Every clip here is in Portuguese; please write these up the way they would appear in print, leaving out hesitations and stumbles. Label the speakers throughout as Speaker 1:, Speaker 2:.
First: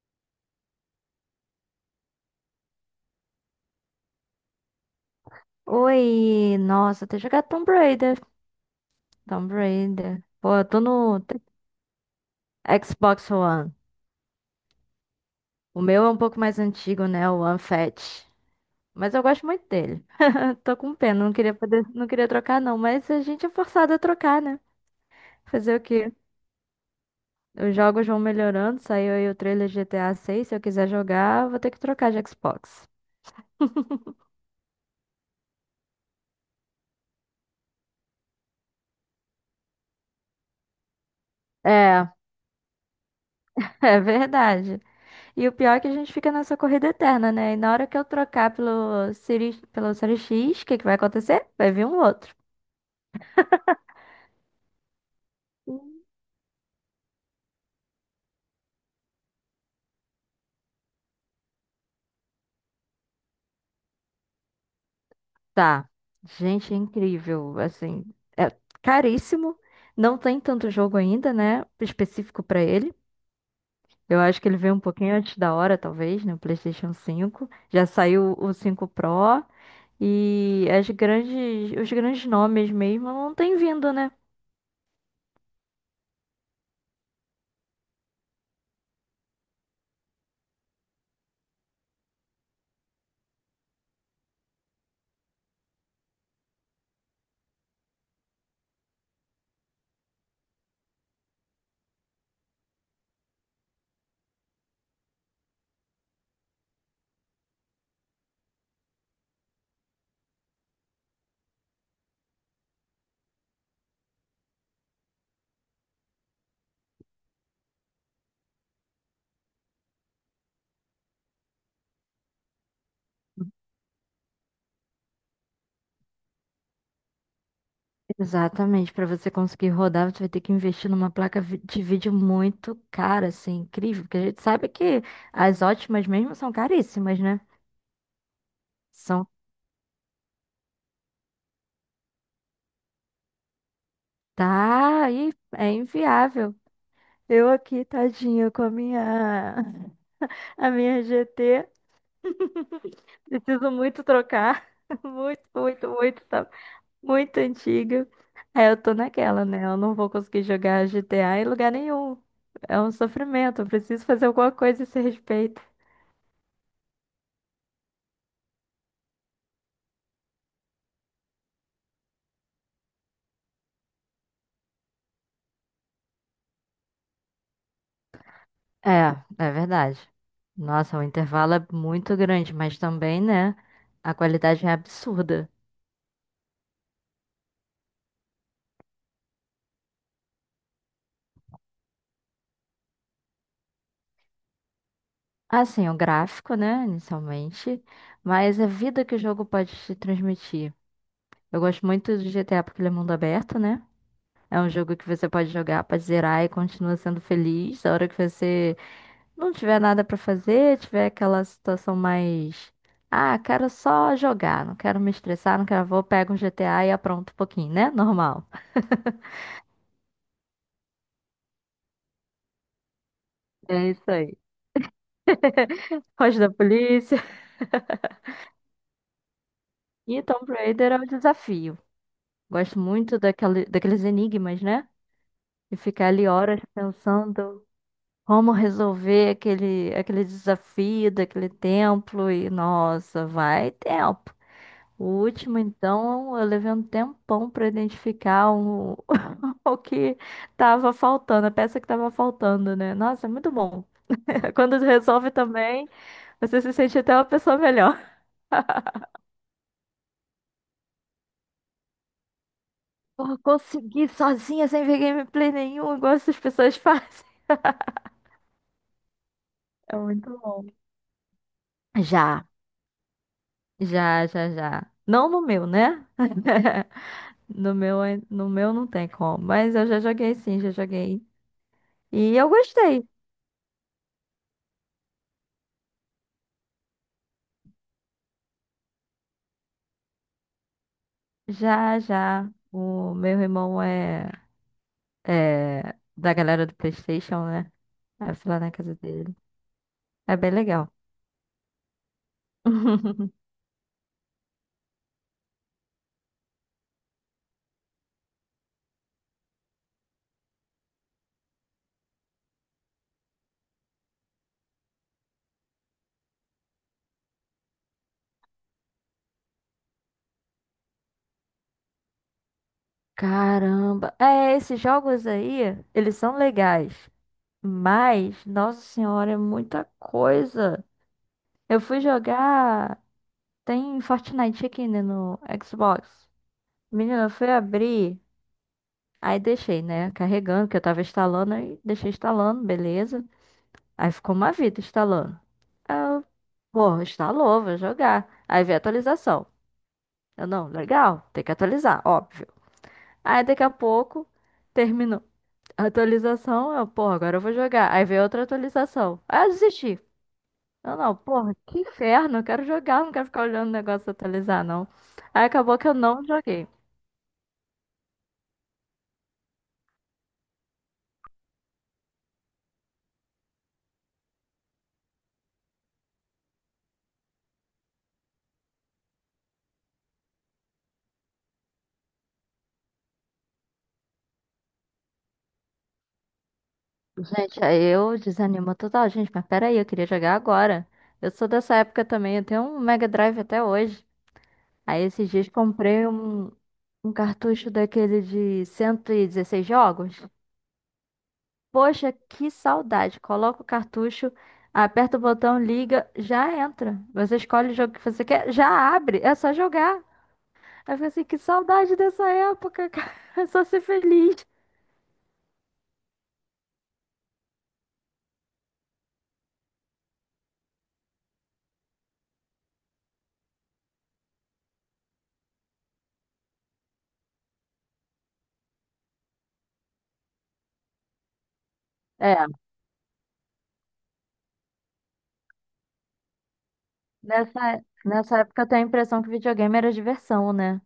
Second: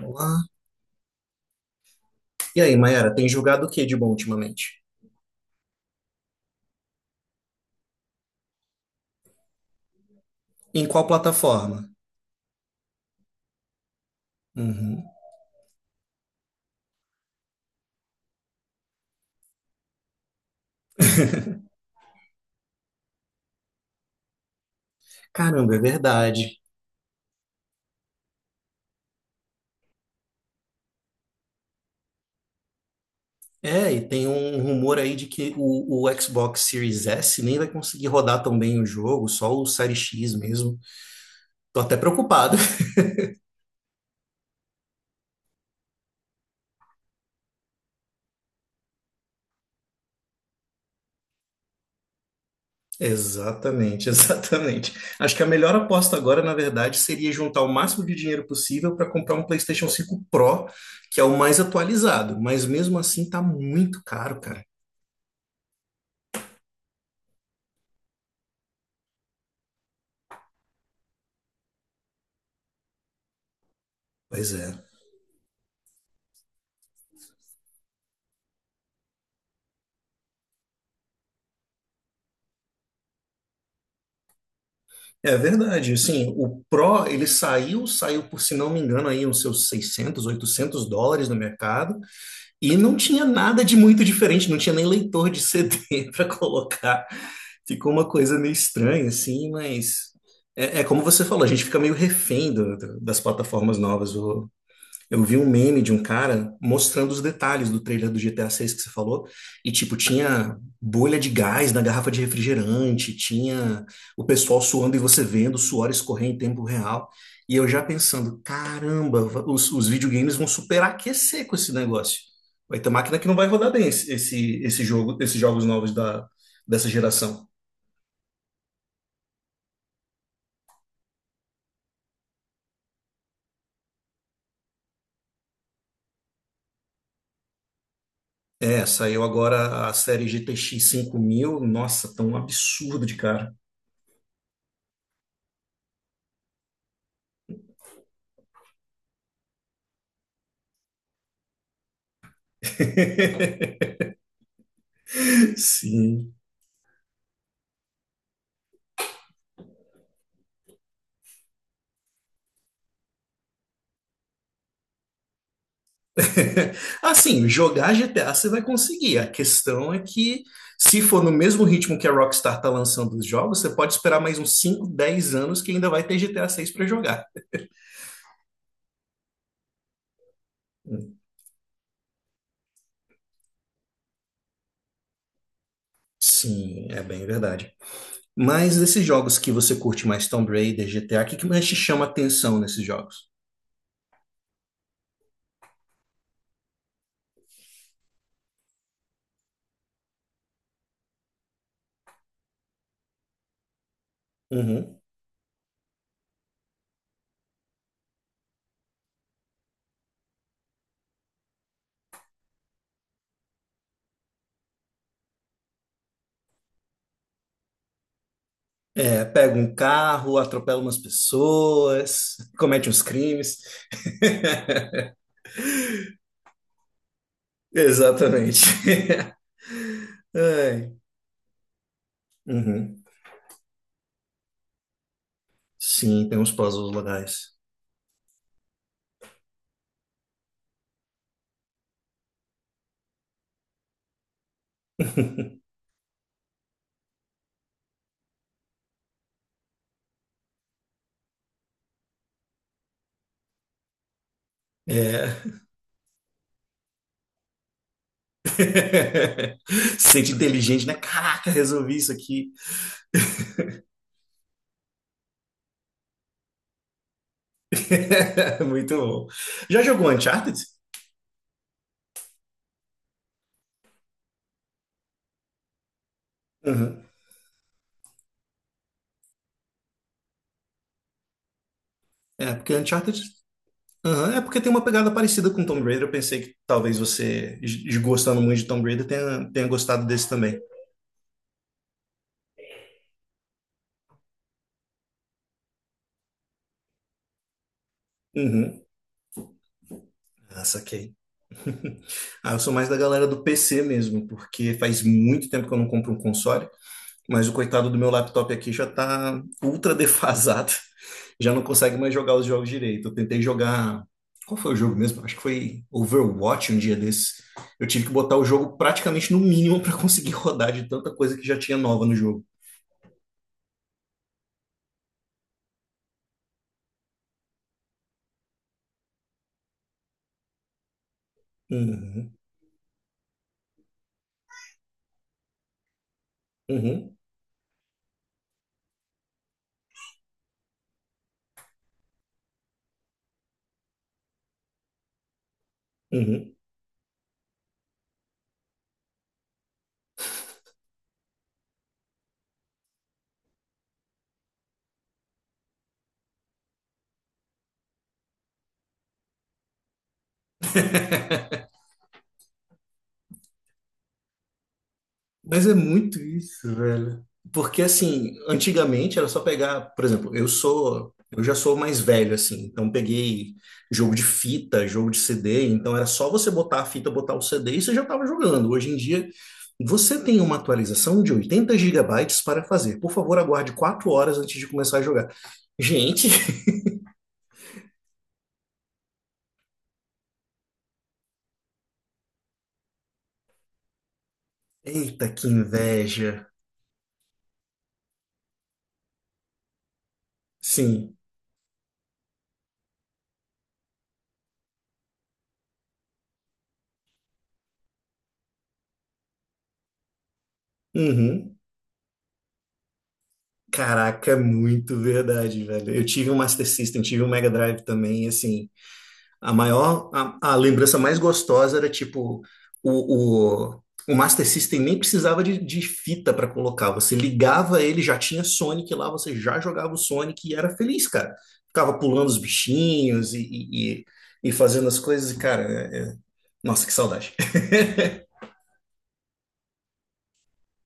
Speaker 1: Olá. E aí, Mayara, tem jogado o que de bom ultimamente?
Speaker 2: Oi, nossa, tem jogado Tomb Raider. Tomb Raider. Pô, eu tô
Speaker 1: Em qual
Speaker 2: no te-
Speaker 1: plataforma?
Speaker 2: Xbox One.
Speaker 1: Uhum.
Speaker 2: O meu é um pouco mais antigo, né? O One Fat. Mas eu gosto muito dele. Tô com pena, não queria poder, não queria trocar não, mas a gente é forçado a trocar, né? Fazer
Speaker 1: Caramba, é
Speaker 2: o quê?
Speaker 1: verdade.
Speaker 2: Os jogos vão melhorando, saiu aí o trailer de GTA 6. Se eu quiser jogar, vou ter que trocar de Xbox.
Speaker 1: É, e tem um rumor aí de que o Xbox Series S nem vai conseguir rodar tão bem o jogo, só o Series X mesmo. Tô até
Speaker 2: É,
Speaker 1: preocupado.
Speaker 2: é verdade. E o pior é que a gente fica nessa corrida eterna, né? E na hora que eu trocar pelo Siri, pelo Série X, o que que vai acontecer? Vai vir um outro.
Speaker 1: Exatamente, exatamente. Acho que a melhor aposta agora, na verdade, seria juntar o máximo de dinheiro possível para comprar um PlayStation 5 Pro, que é o mais atualizado, mas mesmo assim tá muito caro, cara.
Speaker 2: Tá. Gente, é incrível. Assim, é caríssimo. Não tem tanto jogo ainda, né? Específico pra ele. Eu acho que
Speaker 1: Pois
Speaker 2: ele
Speaker 1: é.
Speaker 2: veio um pouquinho antes da hora, talvez, né? O PlayStation 5. Já saiu o 5 Pro. E as grandes, os grandes nomes mesmo não têm vindo, né?
Speaker 1: É verdade, assim, o Pro, ele saiu, saiu por, se não me engano, aí uns seus US$ 600, US$ 800 no mercado, e não tinha nada de muito diferente, não tinha nem leitor de CD para colocar. Ficou uma coisa meio estranha, assim, mas é, é como você falou, a gente fica meio refém das plataformas novas. Eu vi um meme de um cara mostrando os detalhes do trailer do GTA 6 que você falou, e tipo, tinha bolha de gás na garrafa de refrigerante, tinha o pessoal suando e você vendo o suor escorrer em tempo real. E eu já pensando, caramba, os videogames vão superaquecer com esse negócio. Vai ter máquina que não vai rodar bem esse jogo, esses jogos novos dessa geração.
Speaker 2: Exatamente, para você conseguir rodar, você vai ter que investir numa placa vi- de vídeo muito cara, assim, incrível, porque a gente sabe que as ótimas mesmo são caríssimas, né?
Speaker 1: É, saiu
Speaker 2: São,
Speaker 1: agora a série GTX 1000. Nossa, tão absurdo de cara.
Speaker 2: tá, e é inviável. Eu aqui, tadinha, com a minha, a minha GT, preciso muito trocar, muito, muito, muito,
Speaker 1: Sim.
Speaker 2: tá muito antiga. Aí eu tô naquela, né? Eu não vou conseguir jogar GTA em lugar nenhum. É um sofrimento, eu preciso fazer alguma coisa a esse respeito.
Speaker 1: Assim, jogar GTA você vai conseguir. A questão é que, se for no mesmo ritmo que a Rockstar tá lançando os jogos, você pode esperar mais uns 5, 10 anos que ainda vai ter GTA 6 para jogar.
Speaker 2: É, é verdade. Nossa, o intervalo é muito grande, mas também, né? A qualidade é absurda.
Speaker 1: Sim, é bem verdade. Mas desses jogos que você curte mais, Tomb Raider, GTA, o que que mais te chama atenção nesses jogos?
Speaker 2: Assim, o gráfico, né, inicialmente, mas a vida que o jogo pode te transmitir. Eu gosto muito do GTA porque ele é mundo aberto, né? É um jogo
Speaker 1: Uhum.
Speaker 2: que você pode jogar, pode zerar e continua sendo feliz. A hora que você não tiver nada pra fazer, tiver aquela situação mais. Ah, quero só jogar, não quero me estressar, não quero. Vou, pego um GTA e apronto um pouquinho, né? Normal.
Speaker 1: É, pega um carro, atropela umas pessoas, comete uns crimes.
Speaker 2: É isso aí. Foge da polícia.
Speaker 1: Exatamente.
Speaker 2: E Tomb
Speaker 1: Ai.
Speaker 2: Raider é o desafio. Gosto
Speaker 1: Uhum.
Speaker 2: muito daquele, daqueles enigmas, né? E ficar ali
Speaker 1: Sim, tem uns
Speaker 2: horas
Speaker 1: puzzles legais.
Speaker 2: pensando como resolver aquele, aquele desafio daquele templo. E nossa, vai tempo. O último, então, eu levei um tempão para identificar o, o que tava faltando, a peça que tava faltando, né? Nossa, é muito bom. Quando resolve
Speaker 1: É.
Speaker 2: também, você se sente até uma pessoa melhor.
Speaker 1: Se sente inteligente, né? Caraca, resolvi isso aqui.
Speaker 2: Porra, consegui sozinha, sem ver gameplay nenhum, igual essas pessoas fazem.
Speaker 1: Muito bom. Já
Speaker 2: É
Speaker 1: jogou
Speaker 2: muito
Speaker 1: Uncharted?
Speaker 2: bom. Já, já, já, já. Não no meu, né?
Speaker 1: Uhum.
Speaker 2: No meu, ai- no meu não tem como, mas eu já joguei sim, já joguei. E eu
Speaker 1: É, porque
Speaker 2: gostei.
Speaker 1: Uncharted. Uhum. É porque tem uma pegada parecida com Tomb Raider. Eu pensei que talvez você, gostando muito de Tomb Raider, tenha gostado desse também.
Speaker 2: Já, já. O meu irmão é, é da galera do PlayStation, né? Aí eu fui lá na
Speaker 1: Uhum.
Speaker 2: casa dele. É bem
Speaker 1: Ah,
Speaker 2: legal.
Speaker 1: saquei. Ah, eu sou mais da galera do PC mesmo, porque faz muito tempo que eu não compro um console. Mas o coitado do meu laptop aqui já tá ultra defasado. Já não consegue mais jogar os jogos direito. Eu tentei jogar. Qual foi o jogo mesmo? Acho que foi Overwatch um dia desse. Eu tive que botar o jogo praticamente no mínimo para conseguir rodar de tanta coisa que já tinha nova no jogo.
Speaker 2: Caramba. É, esses jogos aí, eles são legais. Mas, nossa senhora, é muita coisa. Eu fui
Speaker 1: Uhum,
Speaker 2: jogar. Tem Fortnite aqui, né, no Xbox.
Speaker 1: uhum,
Speaker 2: Menina, eu fui abrir. Aí deixei, né, carregando, que eu tava instalando. Aí deixei instalando, beleza. Aí ficou uma vida instalando. Aí eu,
Speaker 1: uhum.
Speaker 2: pô, instalou, vou jogar. Aí veio a atualização. Eu, não, legal, tem que atualizar, óbvio. Aí daqui a pouco, terminou a Atualização. Eu, pô, agora eu vou jogar. Aí veio outra atualização. Aí eu desisti. Não, não, porra, que inferno, eu quero jogar, não quero ficar olhando o negócio atualizar, não. Aí
Speaker 1: Mas é
Speaker 2: acabou que eu
Speaker 1: muito
Speaker 2: não joguei.
Speaker 1: isso, velho. Porque assim, antigamente era só pegar, por exemplo, eu já sou mais velho assim, então peguei jogo de fita, jogo de CD, então era só você botar a fita, botar o CD e você já estava jogando. Hoje em dia, você tem uma atualização de 80 GB para fazer. Por favor, aguarde 4 horas antes de começar a jogar. Gente,
Speaker 2: Gente, aí eu desanimo total, gente, mas peraí, eu queria jogar agora. Eu sou dessa época também, eu tenho um Mega Drive até hoje. Aí esses
Speaker 1: eita, que
Speaker 2: dias comprei
Speaker 1: inveja.
Speaker 2: um, um cartucho daquele de 116 jogos.
Speaker 1: Sim.
Speaker 2: Poxa, que saudade. Coloca o cartucho, aperta o botão, liga, já entra. Você escolhe o jogo que você quer, já abre, é só jogar. Aí eu falei assim, que
Speaker 1: Uhum.
Speaker 2: saudade dessa época, cara. É só ser
Speaker 1: Caraca, é
Speaker 2: feliz.
Speaker 1: muito verdade, velho. Eu tive um Master System, tive um Mega Drive também, e assim, a maior, a lembrança mais gostosa era tipo o, o, o Master System nem precisava de fita para colocar. Você ligava ele, já tinha Sonic lá, você já jogava o Sonic e era feliz, cara. Ficava pulando os
Speaker 2: É,
Speaker 1: bichinhos e fazendo as coisas, e, cara, nossa, que saudade.
Speaker 2: nessa época eu tenho a impressão que videogame era diversão, né?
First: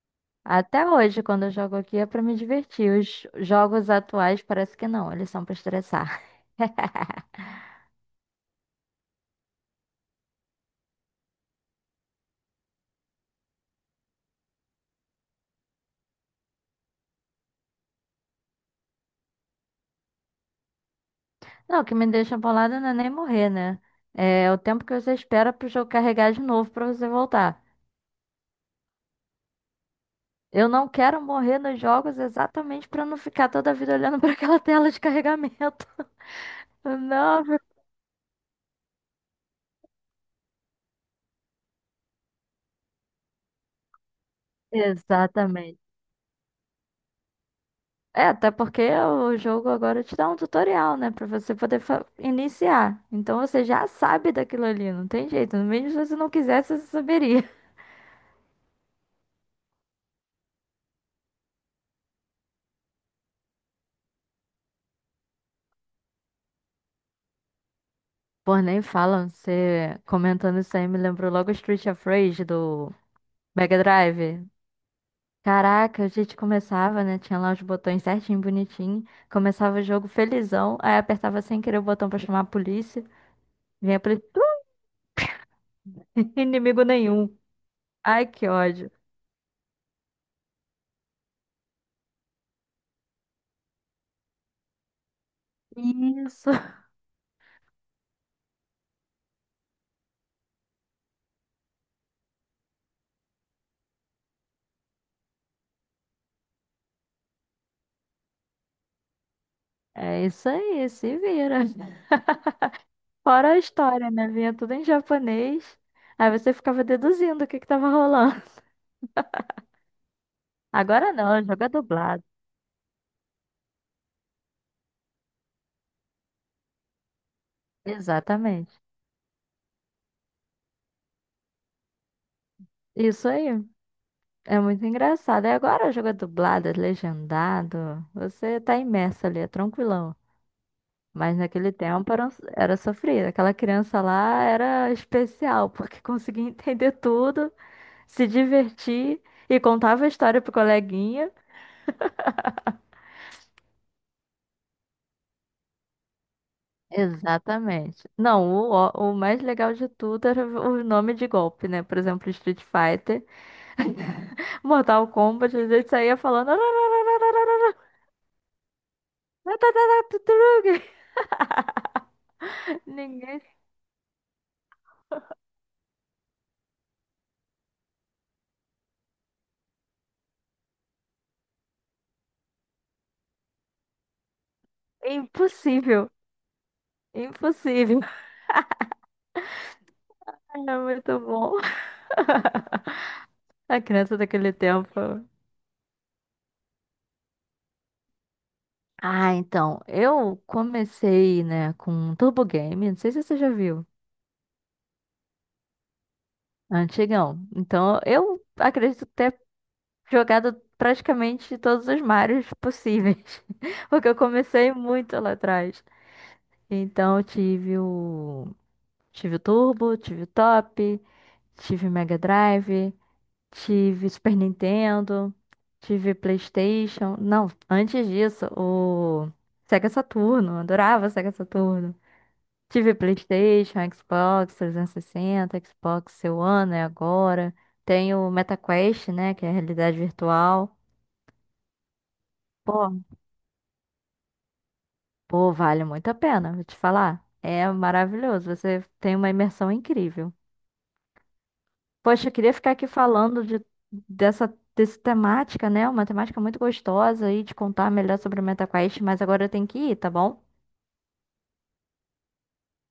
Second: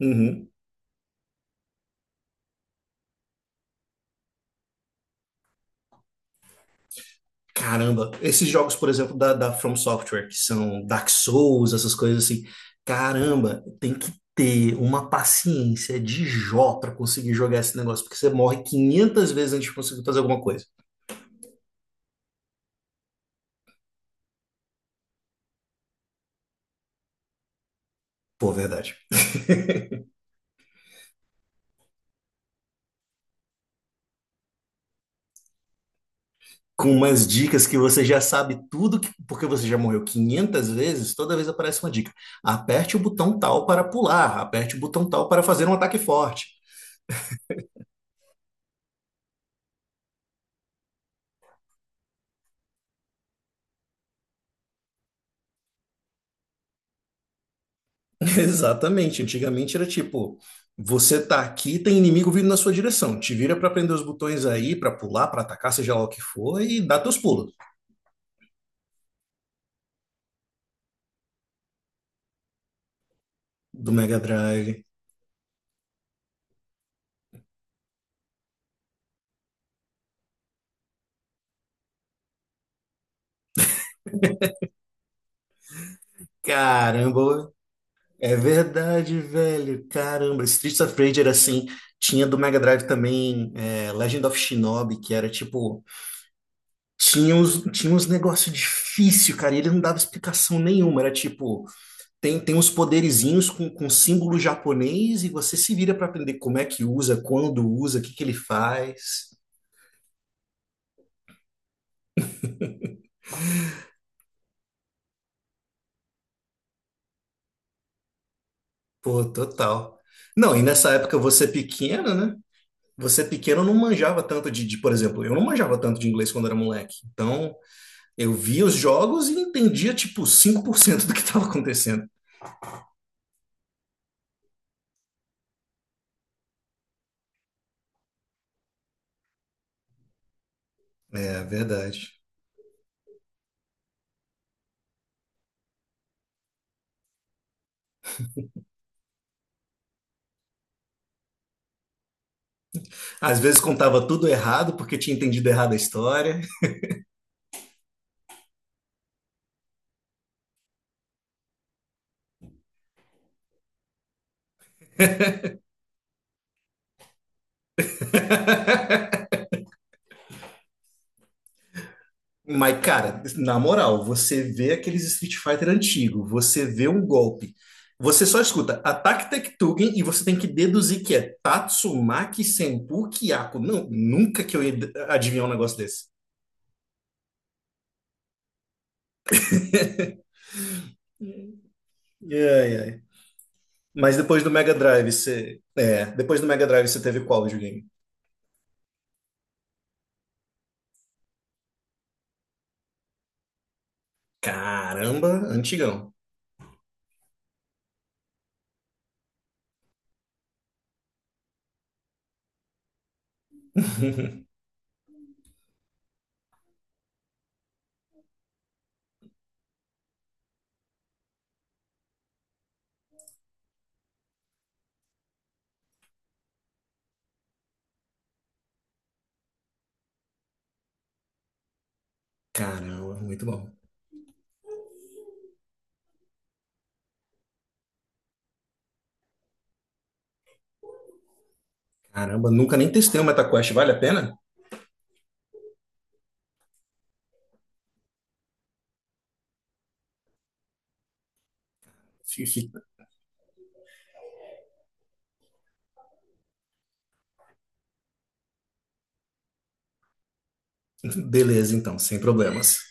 Speaker 1: Uhum.
Speaker 2: Até hoje, quando eu jogo aqui, é pra me divertir. Os jogos atuais parece que não, eles são pra estressar.
Speaker 1: Caramba, esses jogos, por exemplo, da From Software, que são Dark Souls, essas coisas assim, caramba, tem que ter uma paciência de Jó pra conseguir jogar esse negócio, porque você morre 500 vezes antes de conseguir fazer alguma coisa.
Speaker 2: Não, o que me deixa bolada não é nem morrer, né? É o tempo que você espera pro jogo carregar de novo pra você voltar.
Speaker 1: Pô, verdade.
Speaker 2: Eu não quero morrer nos jogos exatamente pra não ficar toda a vida olhando pra aquela tela de carregamento.
Speaker 1: Com umas
Speaker 2: Não,
Speaker 1: dicas que você já sabe tudo, que- porque você já morreu 500 vezes, toda vez aparece uma dica. Aperte o botão tal para pular, aperte o botão tal para fazer um
Speaker 2: exatamente.
Speaker 1: ataque forte.
Speaker 2: É, até porque o jogo agora te dá um tutorial, né? Pra você poder fa- iniciar. Então você já sabe daquilo ali, não tem jeito. Mesmo se você não quisesse, você saberia.
Speaker 1: Exatamente. Antigamente era tipo, você tá aqui, tem inimigo vindo na sua direção. Te vira pra prender os botões aí, pra pular, pra atacar, seja lá o que for, e dá teus pulos.
Speaker 2: Pô, nem falam. Você comentando isso aí me lembrou logo Street of Rage do Mega
Speaker 1: Do Mega
Speaker 2: Drive.
Speaker 1: Drive.
Speaker 2: Caraca, a gente começava, né? Tinha lá os botões certinho, bonitinho. Começava o jogo felizão. Aí apertava sem querer o botão pra chamar a polícia. Vinha a polícia. Inimigo nenhum.
Speaker 1: Caramba,
Speaker 2: Ai,
Speaker 1: é
Speaker 2: que ódio.
Speaker 1: verdade, velho. Caramba, Streets of Rage era assim. Tinha do Mega Drive também é, Legend of Shinobi, que era tipo.
Speaker 2: Isso.
Speaker 1: Tinha uns negócios difíceis, cara, e ele não dava explicação nenhuma. Era tipo. Tem, tem uns poderizinhos com símbolo japonês e você se vira para aprender como é que usa, quando usa, o que que ele faz.
Speaker 2: É isso aí, se vira. Fora a história, né? Vinha tudo em japonês. Aí você ficava deduzindo o que que tava rolando.
Speaker 1: Pô, total. Não, e nessa
Speaker 2: Agora
Speaker 1: época
Speaker 2: não,
Speaker 1: você
Speaker 2: joga
Speaker 1: pequeno,
Speaker 2: dublado.
Speaker 1: né? Você pequeno não manjava tanto por exemplo, eu não manjava tanto de inglês quando era moleque. Então, eu via os
Speaker 2: Exatamente.
Speaker 1: jogos e entendia, tipo, 5% do que estava acontecendo.
Speaker 2: Isso aí. É muito engraçado. E agora joga dublado, é legendado. Você tá imerso ali, é tranquilão. Mas
Speaker 1: É,
Speaker 2: naquele tempo
Speaker 1: verdade.
Speaker 2: era, um- era sofrido. Aquela criança lá era especial, porque conseguia entender tudo, se divertir e contava a história pro coleguinha.
Speaker 1: Às vezes contava tudo errado porque tinha entendido errado a história.
Speaker 2: Exatamente. Não, o mais legal de tudo era o nome de golpe, né? Por exemplo, Street Fighter, Mortal Kombat, a gente saía falando.
Speaker 1: Mas, cara,
Speaker 2: Ninguém.
Speaker 1: na moral, você vê aqueles Street Fighter antigo, você vê um golpe, você só escuta ataque Tektugen e você tem que deduzir que é Tatsumaki Senpu Kiyako. Não, nunca que eu ia
Speaker 2: É
Speaker 1: adivinhar um negócio desse.
Speaker 2: impossível. Impossível. É muito bom.
Speaker 1: Ai, ai.
Speaker 2: A
Speaker 1: Mas
Speaker 2: criança
Speaker 1: depois do
Speaker 2: daquele
Speaker 1: Mega
Speaker 2: tempo.
Speaker 1: Drive, você. É, depois do Mega Drive você teve qual videogame?
Speaker 2: Ah, então, eu comecei, né, com Turbo Game, não sei se você já viu,
Speaker 1: Caramba, antigão.
Speaker 2: antigão. Então, eu acredito ter jogado praticamente todos os Marios possíveis, porque eu comecei muito lá atrás. Então eu tive o Turbo, tive o Top, tive o Mega Drive, tive Super Nintendo, tive PlayStation. Não, antes disso, o Sega Saturno, eu adorava Sega Saturno. Tive
Speaker 1: Caramba, muito bom.
Speaker 2: PlayStation, Xbox 360, Xbox One, né, agora. Tenho o MetaQuest, né, que é a realidade virtual.
Speaker 1: Caramba, nunca nem
Speaker 2: Pô,
Speaker 1: testei o MetaQuest, vale a pena?
Speaker 2: Pô, vale muito a pena, vou te falar. É maravilhoso, você tem uma imersão incrível. Poxa, eu
Speaker 1: Fi-
Speaker 2: queria
Speaker 1: fi-
Speaker 2: ficar aqui falando de, dessa temática, né? Uma temática muito gostosa e te contar melhor sobre o MetaQuest, mas agora eu tenho que ir, tá bom?
Speaker 1: Beleza, então, sem problemas.